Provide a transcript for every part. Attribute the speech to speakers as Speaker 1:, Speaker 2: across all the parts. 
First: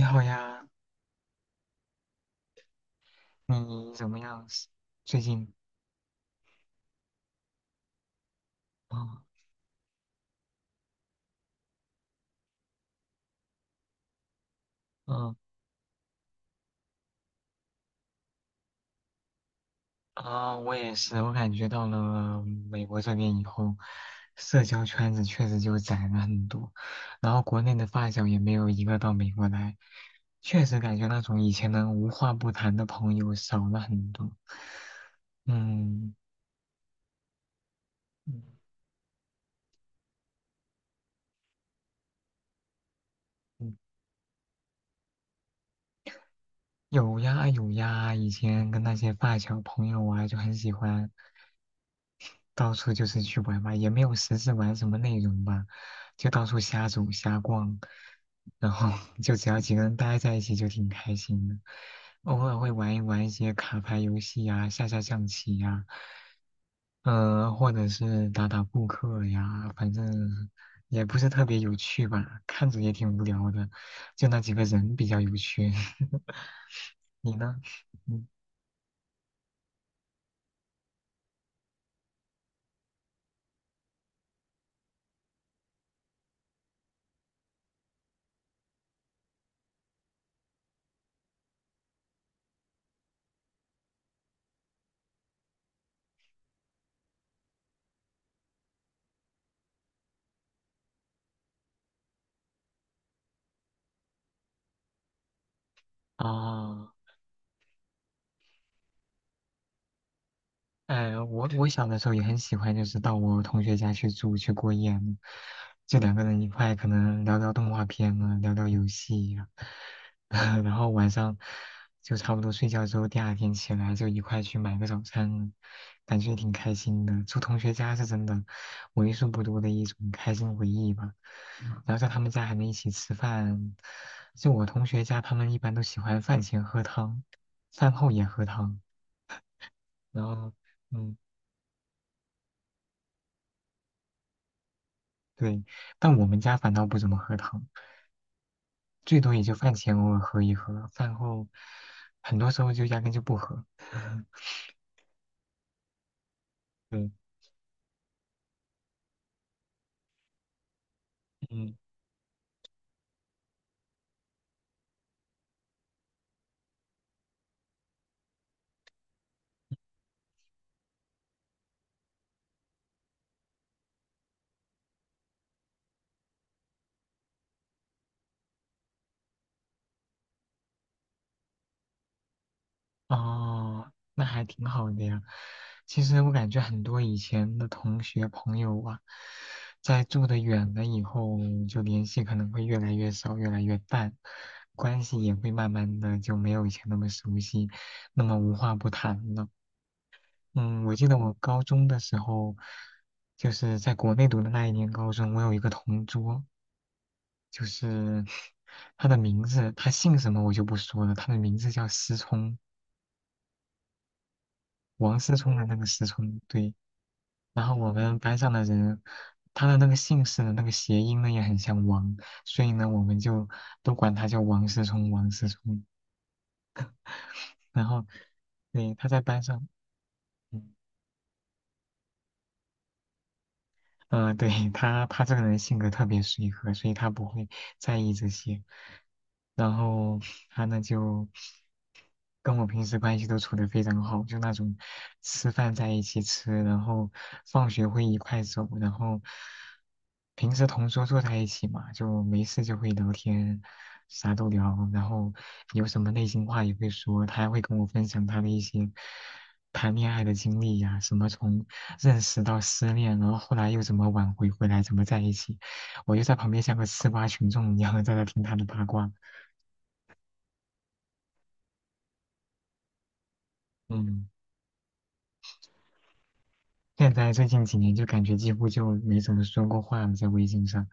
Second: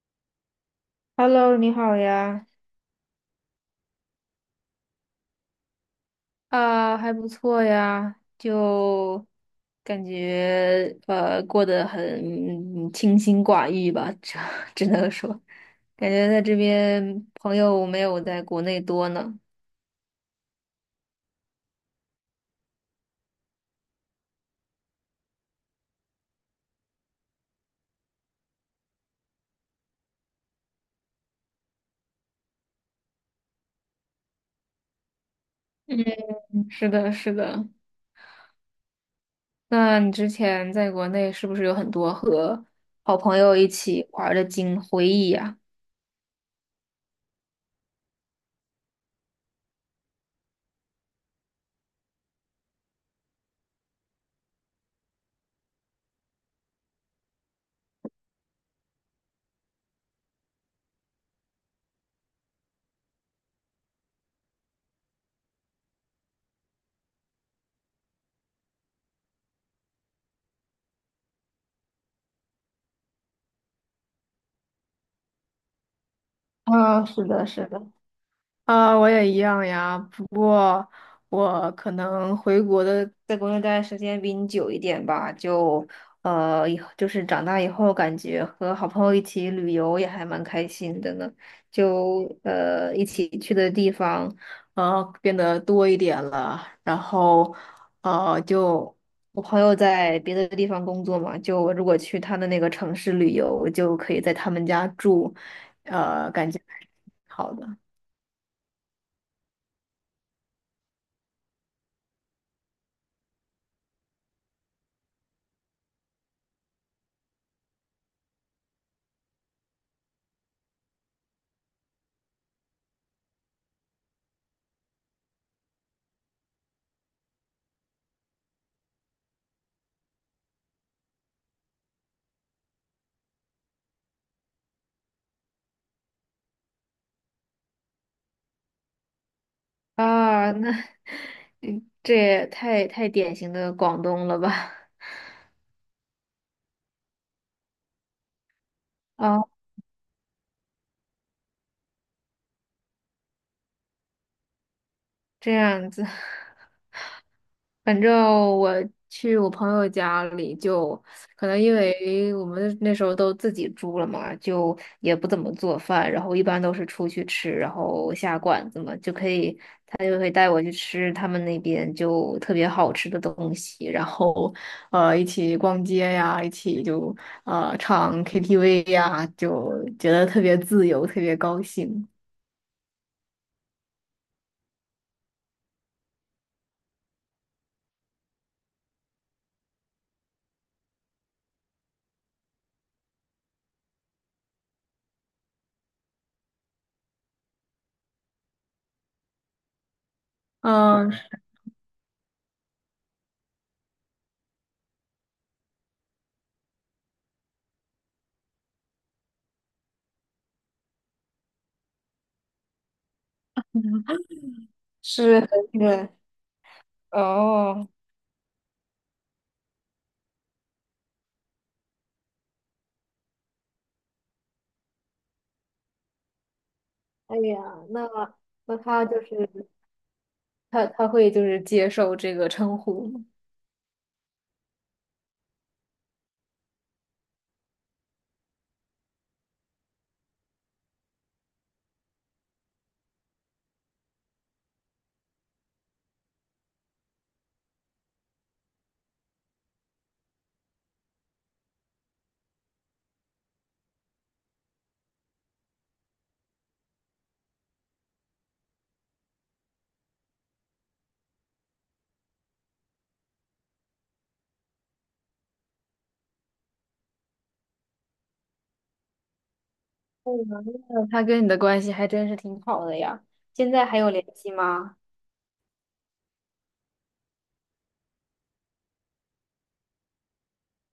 Speaker 1: 你好呀，
Speaker 2: Hello，你好呀。
Speaker 1: 你怎么样？最近？
Speaker 2: 啊，还不错呀，
Speaker 1: 嗯
Speaker 2: 就感觉过得很清心寡欲吧，只 只能说，
Speaker 1: 嗯。
Speaker 2: 感觉在这边朋友没有在国内多呢。
Speaker 1: 啊，我也是，我感觉到了美国这边以后，社交圈子确实就窄了很多，然后国内的发小也没有一个到美国来，确实感觉那种以前能无话不谈的朋友少了很多。嗯
Speaker 2: 嗯，是的，是的。
Speaker 1: 嗯
Speaker 2: 那你之前在国内是不是有很多和好朋友一
Speaker 1: 嗯，
Speaker 2: 起玩儿的经回忆呀？
Speaker 1: 有呀有呀，以前跟那些发小朋友啊，就很喜欢。到处就是去玩嘛，也没有实质玩什么内容吧，就到处瞎走瞎逛，然后 就只要几个人待在一起就挺开心的。偶尔会玩一玩一些卡牌游戏呀、下下象棋呀、或者是打打扑克呀，反正也不是特别有趣吧，看着也挺无聊的，就那几个人比较有趣。
Speaker 2: 啊，是
Speaker 1: 你
Speaker 2: 的，
Speaker 1: 呢？
Speaker 2: 是的。
Speaker 1: 嗯。
Speaker 2: 啊，我也一样呀，不过我可能回国的在国内待的时间比你久一点吧，就呃，以后就是长大以后，感觉和好朋友一起旅游也还蛮开心的呢，就一起去的地方变得多一点了，然后呃就我朋友在别的地方工作嘛，就我如果去他的那个城市旅游，就可以在他们家住，呃，感觉还挺
Speaker 1: 啊。
Speaker 2: 好的。
Speaker 1: 我小的时候也很喜欢，就是到我同学家去住去过夜嘛，就2个人一块，可能聊聊动画片啊，聊聊游戏呀、然后晚上就差不多睡觉之后，第二天起来就一块去买个早餐，感觉挺开心的。住同学家是真的为数不多的一种开心回忆吧。然后在他们家还能一起吃饭，就我同学家，他们一般都喜欢饭前喝汤，饭后也喝汤，然后
Speaker 2: 啊，那
Speaker 1: 嗯。
Speaker 2: 这也太典型的广东了吧？
Speaker 1: 对，但我们家反倒不怎么喝汤，最多也
Speaker 2: 啊，
Speaker 1: 就饭前偶尔喝一喝，饭后很多时候就压根就不喝。
Speaker 2: 这样子。
Speaker 1: 对，
Speaker 2: 反正我去我朋友家里就，可能
Speaker 1: 嗯，
Speaker 2: 因为我们那时候都自己住了嘛，就也不怎么做饭，然后一般都是出去吃，然后下馆子嘛，就可以，他就会带我去吃他们那边就特别好吃的东西，然后一起逛街呀，一起就唱 KTV 呀，就觉得特别自由，特别高兴。
Speaker 1: 哦，那还挺好的呀。其实我感觉很多以前的同学朋友啊，在住的远了以后，就联系可能会越来越少，越来越淡，关系也会慢慢的就没有以前那么熟悉，那么无话不谈了。嗯，我记
Speaker 2: 嗯，
Speaker 1: 得我高中的时候，就是在国内读的那一年高中，我有一个同桌，就是 他的名字，他姓什么我就不说了，他的名字叫思聪，王思
Speaker 2: 是很
Speaker 1: 聪的那个思
Speaker 2: 远
Speaker 1: 聪，对。然后
Speaker 2: 哦。
Speaker 1: 我们班上的人，他的那个姓氏的那个谐音呢也很像王，所以呢我们就都管他叫王思聪，王思聪。
Speaker 2: 哎呀，
Speaker 1: 然后，
Speaker 2: 那那
Speaker 1: 对，
Speaker 2: 他
Speaker 1: 他在
Speaker 2: 就
Speaker 1: 班上。
Speaker 2: 是
Speaker 1: 嗯
Speaker 2: 他会就是接受这个称呼吗？
Speaker 1: 嗯、对，他这个人性格特别随和，所以他不会在意这些。然后他呢就跟我平时关系都处得非常好，就那种吃饭在一起吃，然后放学会一块走，然后平时同桌坐在一起嘛，就没事就会聊天，啥都聊，然后有什么内心话也会说，他还会跟我分享他的一些谈恋爱的经历呀、什么从认识到失恋，然后后来又怎么挽回回来，怎么在一起，我就在旁边像个吃瓜群众一样在那听他的八卦。
Speaker 2: 哦，那他跟你的关系还真是挺好的呀。现在还有联
Speaker 1: 嗯，
Speaker 2: 系吗？
Speaker 1: 现在最近几年就感觉几乎就没怎么说过话了，在微信上，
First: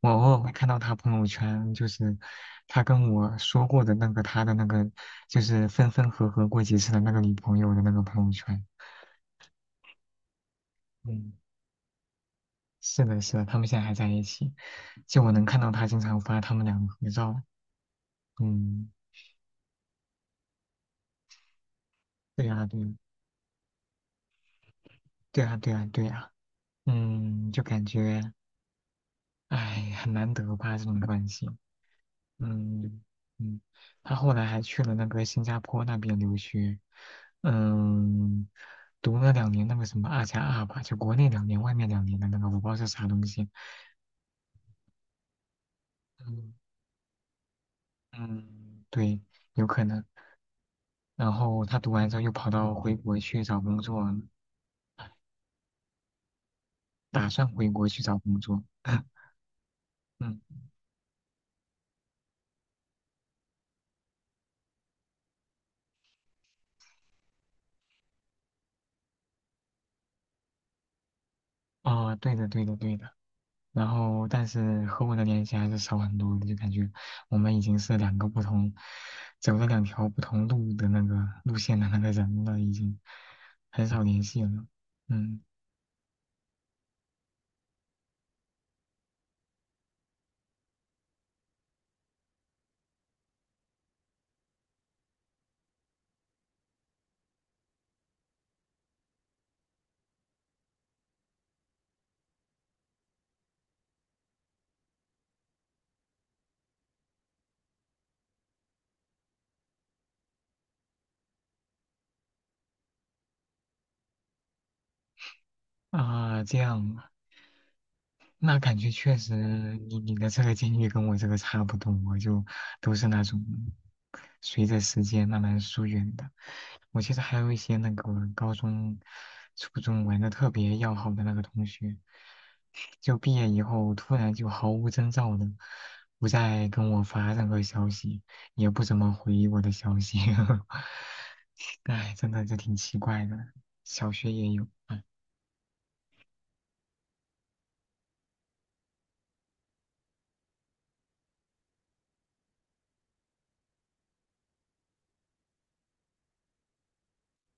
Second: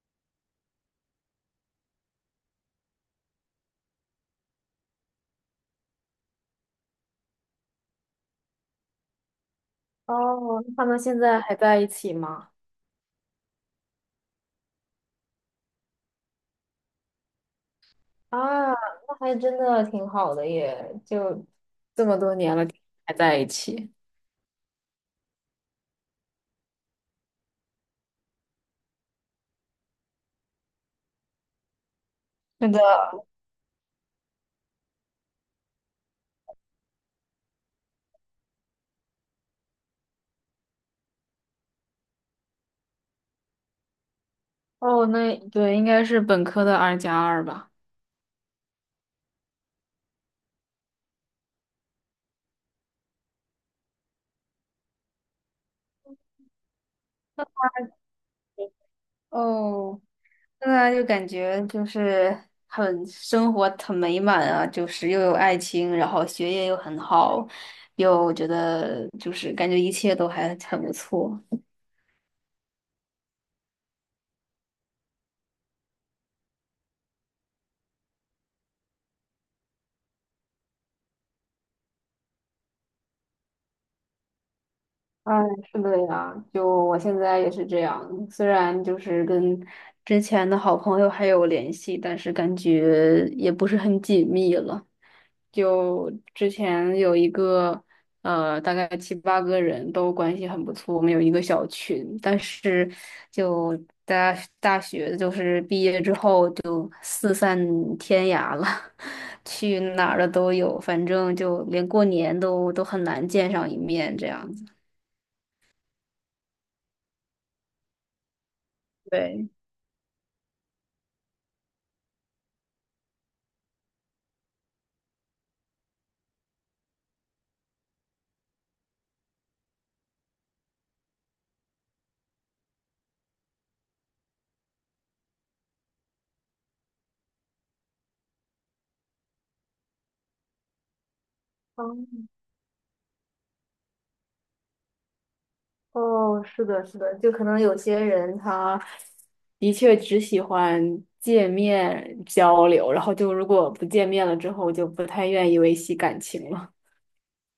Speaker 1: 我偶尔会看到他朋友圈，就是他跟我说过的那个他的那个，就是分分合合过几次的那个女朋友的那个朋友圈。
Speaker 2: 哦，那他们现
Speaker 1: 嗯。
Speaker 2: 在还在一起吗？
Speaker 1: 是的，是的，他们现在还在一起，就我能看到他经常发他们两个合照。
Speaker 2: 啊，
Speaker 1: 嗯，
Speaker 2: 那还真的挺好的耶，就这么多
Speaker 1: 对
Speaker 2: 年
Speaker 1: 呀，
Speaker 2: 了
Speaker 1: 对，
Speaker 2: 还在一起。
Speaker 1: 对呀，对呀，对呀。嗯，就感觉，哎，很难得吧这种关系。
Speaker 2: 是的。
Speaker 1: 嗯嗯，他后来还去了那个新加坡那边留学，嗯，读了两年那个什么2+2吧，就国内两年，外面两年的那个，我不知道是啥东西。
Speaker 2: 哦，那对，应该是本
Speaker 1: 嗯
Speaker 2: 科的二加二吧。
Speaker 1: 嗯，对，有可能。然后他读完之后又跑到回国去找工作，打算回国去找工作。
Speaker 2: 哦，
Speaker 1: 嗯，
Speaker 2: 现在就感觉就是很生活很美满啊，就是又有爱情，然后学业又很好，又觉得就是感觉一切都还很不错。
Speaker 1: 哦，对的，对的，对的。然后，但是和我的联系还是少很多的，就感觉我们已经是两个不同，走了2条不同路的那个路线的那个人了，已经很少联系了。
Speaker 2: 哎，
Speaker 1: 嗯。
Speaker 2: 是的呀，就我现在也是这样，虽然就是跟之前的好朋友还有联系，但是感觉也不是很紧密了。就之前有一个呃，大概七八个人都关系很不错，我们有一个小群，但是就大大学就是毕业之后就四散天涯了，去哪儿的都有，反正就连过年都很难见上一面这样子。
Speaker 1: 啊，这样，那感觉确实
Speaker 2: 对。
Speaker 1: 你的这个经历跟我这个差不多，我就都是那种随着时间慢慢疏远的。我记得还有一些那个我高中、初中玩的特别要好的那个同学，就毕业以后突然就毫无征兆的不再跟我发任何消息，也不怎么回我的消息。
Speaker 2: 哦
Speaker 1: 哎，真的这挺奇怪的，小学也有。
Speaker 2: 哦，是的，是的，就可能有些人他的确只喜欢见面交流，然后就如果不见面了之后，就不太愿意维系感情了。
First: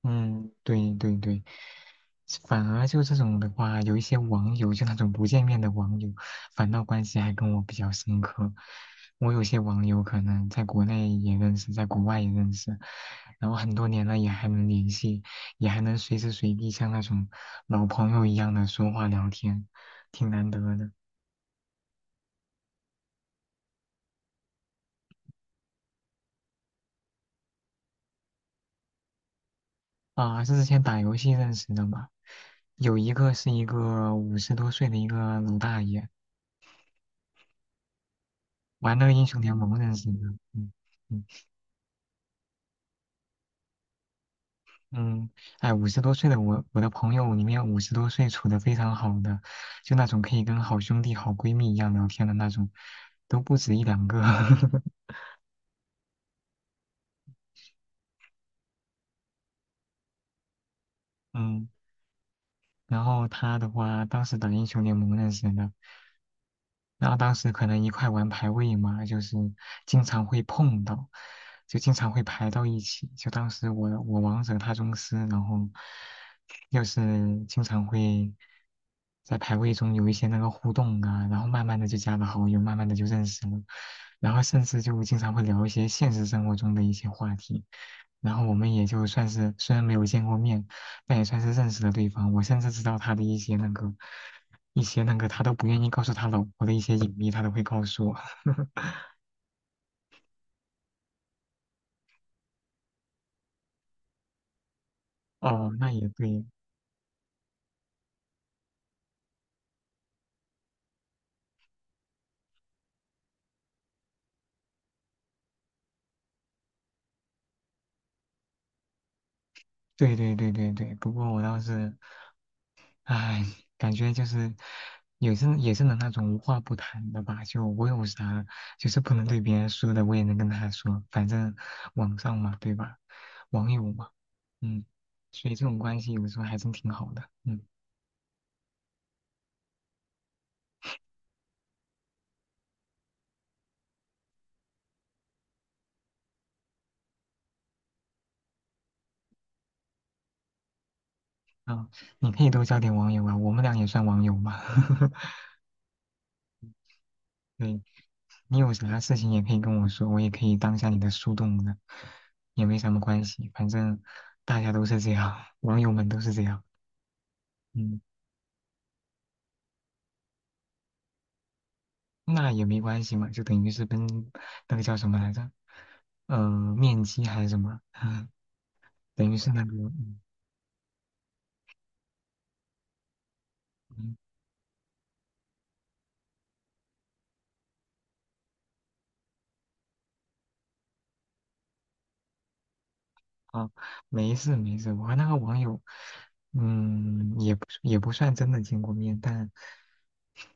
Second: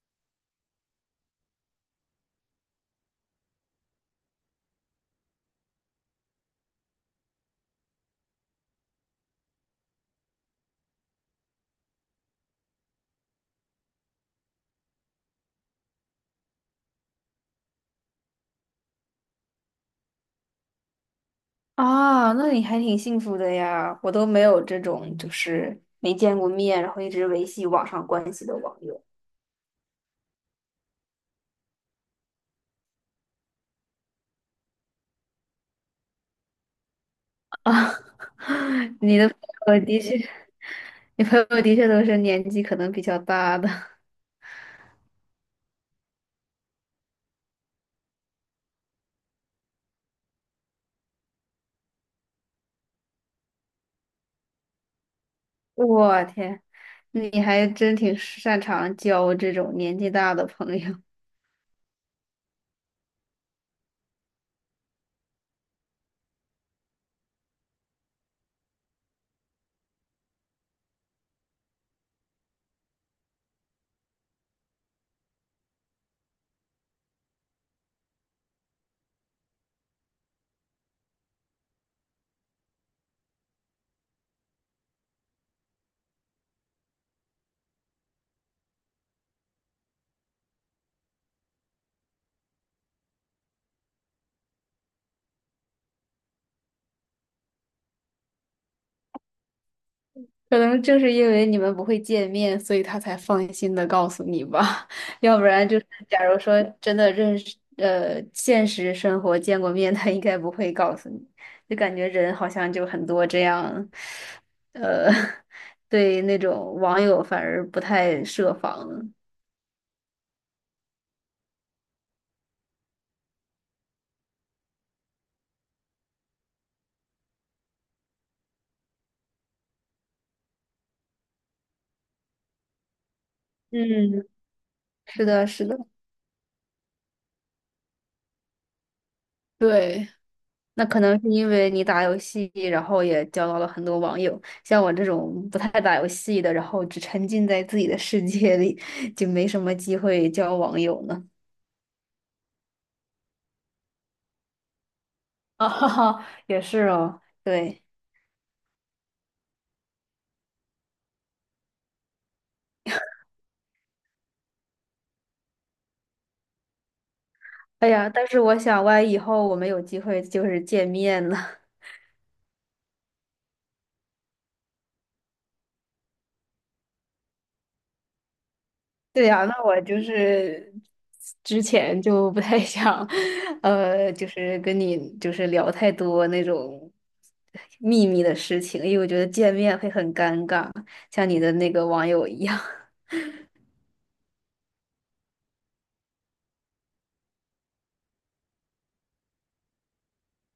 Speaker 1: 嗯，对对对，反而就这种的话，有一些网友，就那种不见面的网友，反倒关系还跟我比较深刻。我有些网友可能在国内也认识，在国外也认识，然后很多年了也还能联系，也还能随时随地像那种老朋友一样的说话聊天，挺难得的。
Speaker 2: 啊，那你还挺幸福的呀，我都没有这种就是没见过面，然后一直维系网上关系的网友。
Speaker 1: 啊，是之前打游戏认识的嘛？有一个是一个五十多岁的一个老大爷，
Speaker 2: 啊，
Speaker 1: 玩 那个
Speaker 2: 你
Speaker 1: 英
Speaker 2: 的朋
Speaker 1: 雄联盟
Speaker 2: 友
Speaker 1: 认
Speaker 2: 的
Speaker 1: 识
Speaker 2: 确，
Speaker 1: 的。嗯。嗯
Speaker 2: 你朋友的确都是年纪可能比较大的。
Speaker 1: 嗯，哎，五十多岁的我，我的朋友里面五十多岁处的非常好的，就那种可以跟好兄弟、好闺蜜一样聊天的那种，都不止一两个。
Speaker 2: 我天，你还真挺擅长交这种年纪大的朋友。
Speaker 1: 嗯然后他的话，当时打英雄联盟认识的，然后当时可能一块玩排位嘛，就是经常会碰到，就经常会排到一起。就当时我王者他宗师，然后又是经常会在排位中有一些那个互动啊，然后慢慢的就加了好友，慢慢的就认识了，然后甚至就经常会聊一些现实生活中的一些话题，然后我们也就算是虽然没有见过面。那也算是认识了对方。我甚至知道他的一些那个，一些那个他都不愿意告诉他老婆的一些隐秘，他都会告诉我。
Speaker 2: 可能正是因为你们不会见面，所以他才放心的告诉你吧。要不然
Speaker 1: 哦，
Speaker 2: 就是，
Speaker 1: 那也
Speaker 2: 假如
Speaker 1: 对，
Speaker 2: 说真的认识，呃，现实生活见过面，他应该不会告诉你。就感觉人好像就很多这样，呃，对那种网友反而不太设防。
Speaker 1: 对对对对对。不过我倒是，唉，感觉就是也是能那种无话不谈的吧。就我有啥，就是不能对别人说的，我也能跟他说。反正网上嘛，对吧？网友嘛，
Speaker 2: 嗯，
Speaker 1: 嗯，
Speaker 2: 是的，
Speaker 1: 所以这
Speaker 2: 是的。
Speaker 1: 种关系有时候还真挺好的。嗯，
Speaker 2: 对。那可能是因为你打游戏，然后也交到了很多网友。像我这种不太打游戏的，然后只沉浸在自己的世界里，就没什么机会交网友呢。
Speaker 1: 啊，你可以多交点网友啊，我们俩也算网友嘛。
Speaker 2: 啊，哈哈，也是哦。
Speaker 1: 对，
Speaker 2: 对，
Speaker 1: 你有啥事情也可以跟我说，我也可以当下你的树洞的，也没什么关系，反正大家都是这样，网友们都是这样，
Speaker 2: 哎
Speaker 1: 嗯，
Speaker 2: 呀，但是我想，万一以后我们有机会就是见面呢，
Speaker 1: 那也没关系嘛，就等于是跟那个叫什么来着，呃，面基还是什么，
Speaker 2: 对
Speaker 1: 等于
Speaker 2: 呀，
Speaker 1: 是那
Speaker 2: 那
Speaker 1: 个，
Speaker 2: 我就
Speaker 1: 嗯，
Speaker 2: 是之前就不太 想，呃，
Speaker 1: 嗯
Speaker 2: 就是跟你就是聊太多那种秘密的事情，因为我觉得见面会很尴尬，像你的那个网友一样。
Speaker 1: 哦，没事没事，我和那个网友，嗯，也不算真的见过面，但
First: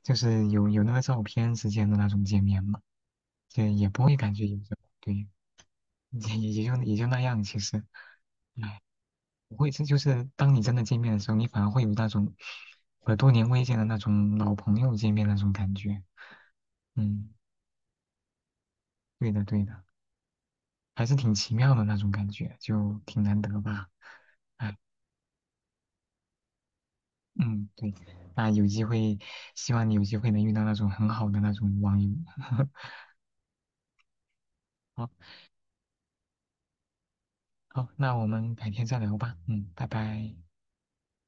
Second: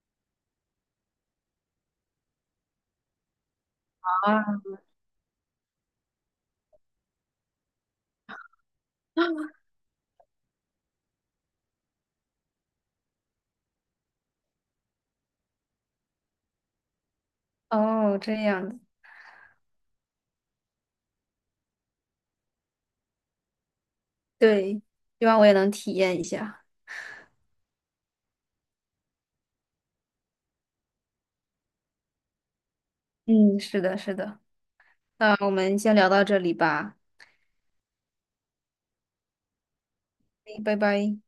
Speaker 1: 就是有那个照片之间的那种见面嘛，也不会感
Speaker 2: 啊，
Speaker 1: 觉有什么，对。也就那样，其实，哎，不会，这就是当你真的见面的时候，你反而会有那种和多年未见的那种老朋友见面那种感觉。嗯，
Speaker 2: 哦，这样子，
Speaker 1: 对的对的，还是挺奇妙的那种感觉，就挺难得吧。唉，
Speaker 2: 对，希望我也能体验一下。
Speaker 1: 嗯，对，那有机会，希望你有机会能遇到那种很好的那种网友。
Speaker 2: 嗯，是的，是的。
Speaker 1: 好，
Speaker 2: 那我们先聊到这里吧，
Speaker 1: 好，那我们改天再聊吧。嗯，拜拜。
Speaker 2: 嗯拜拜。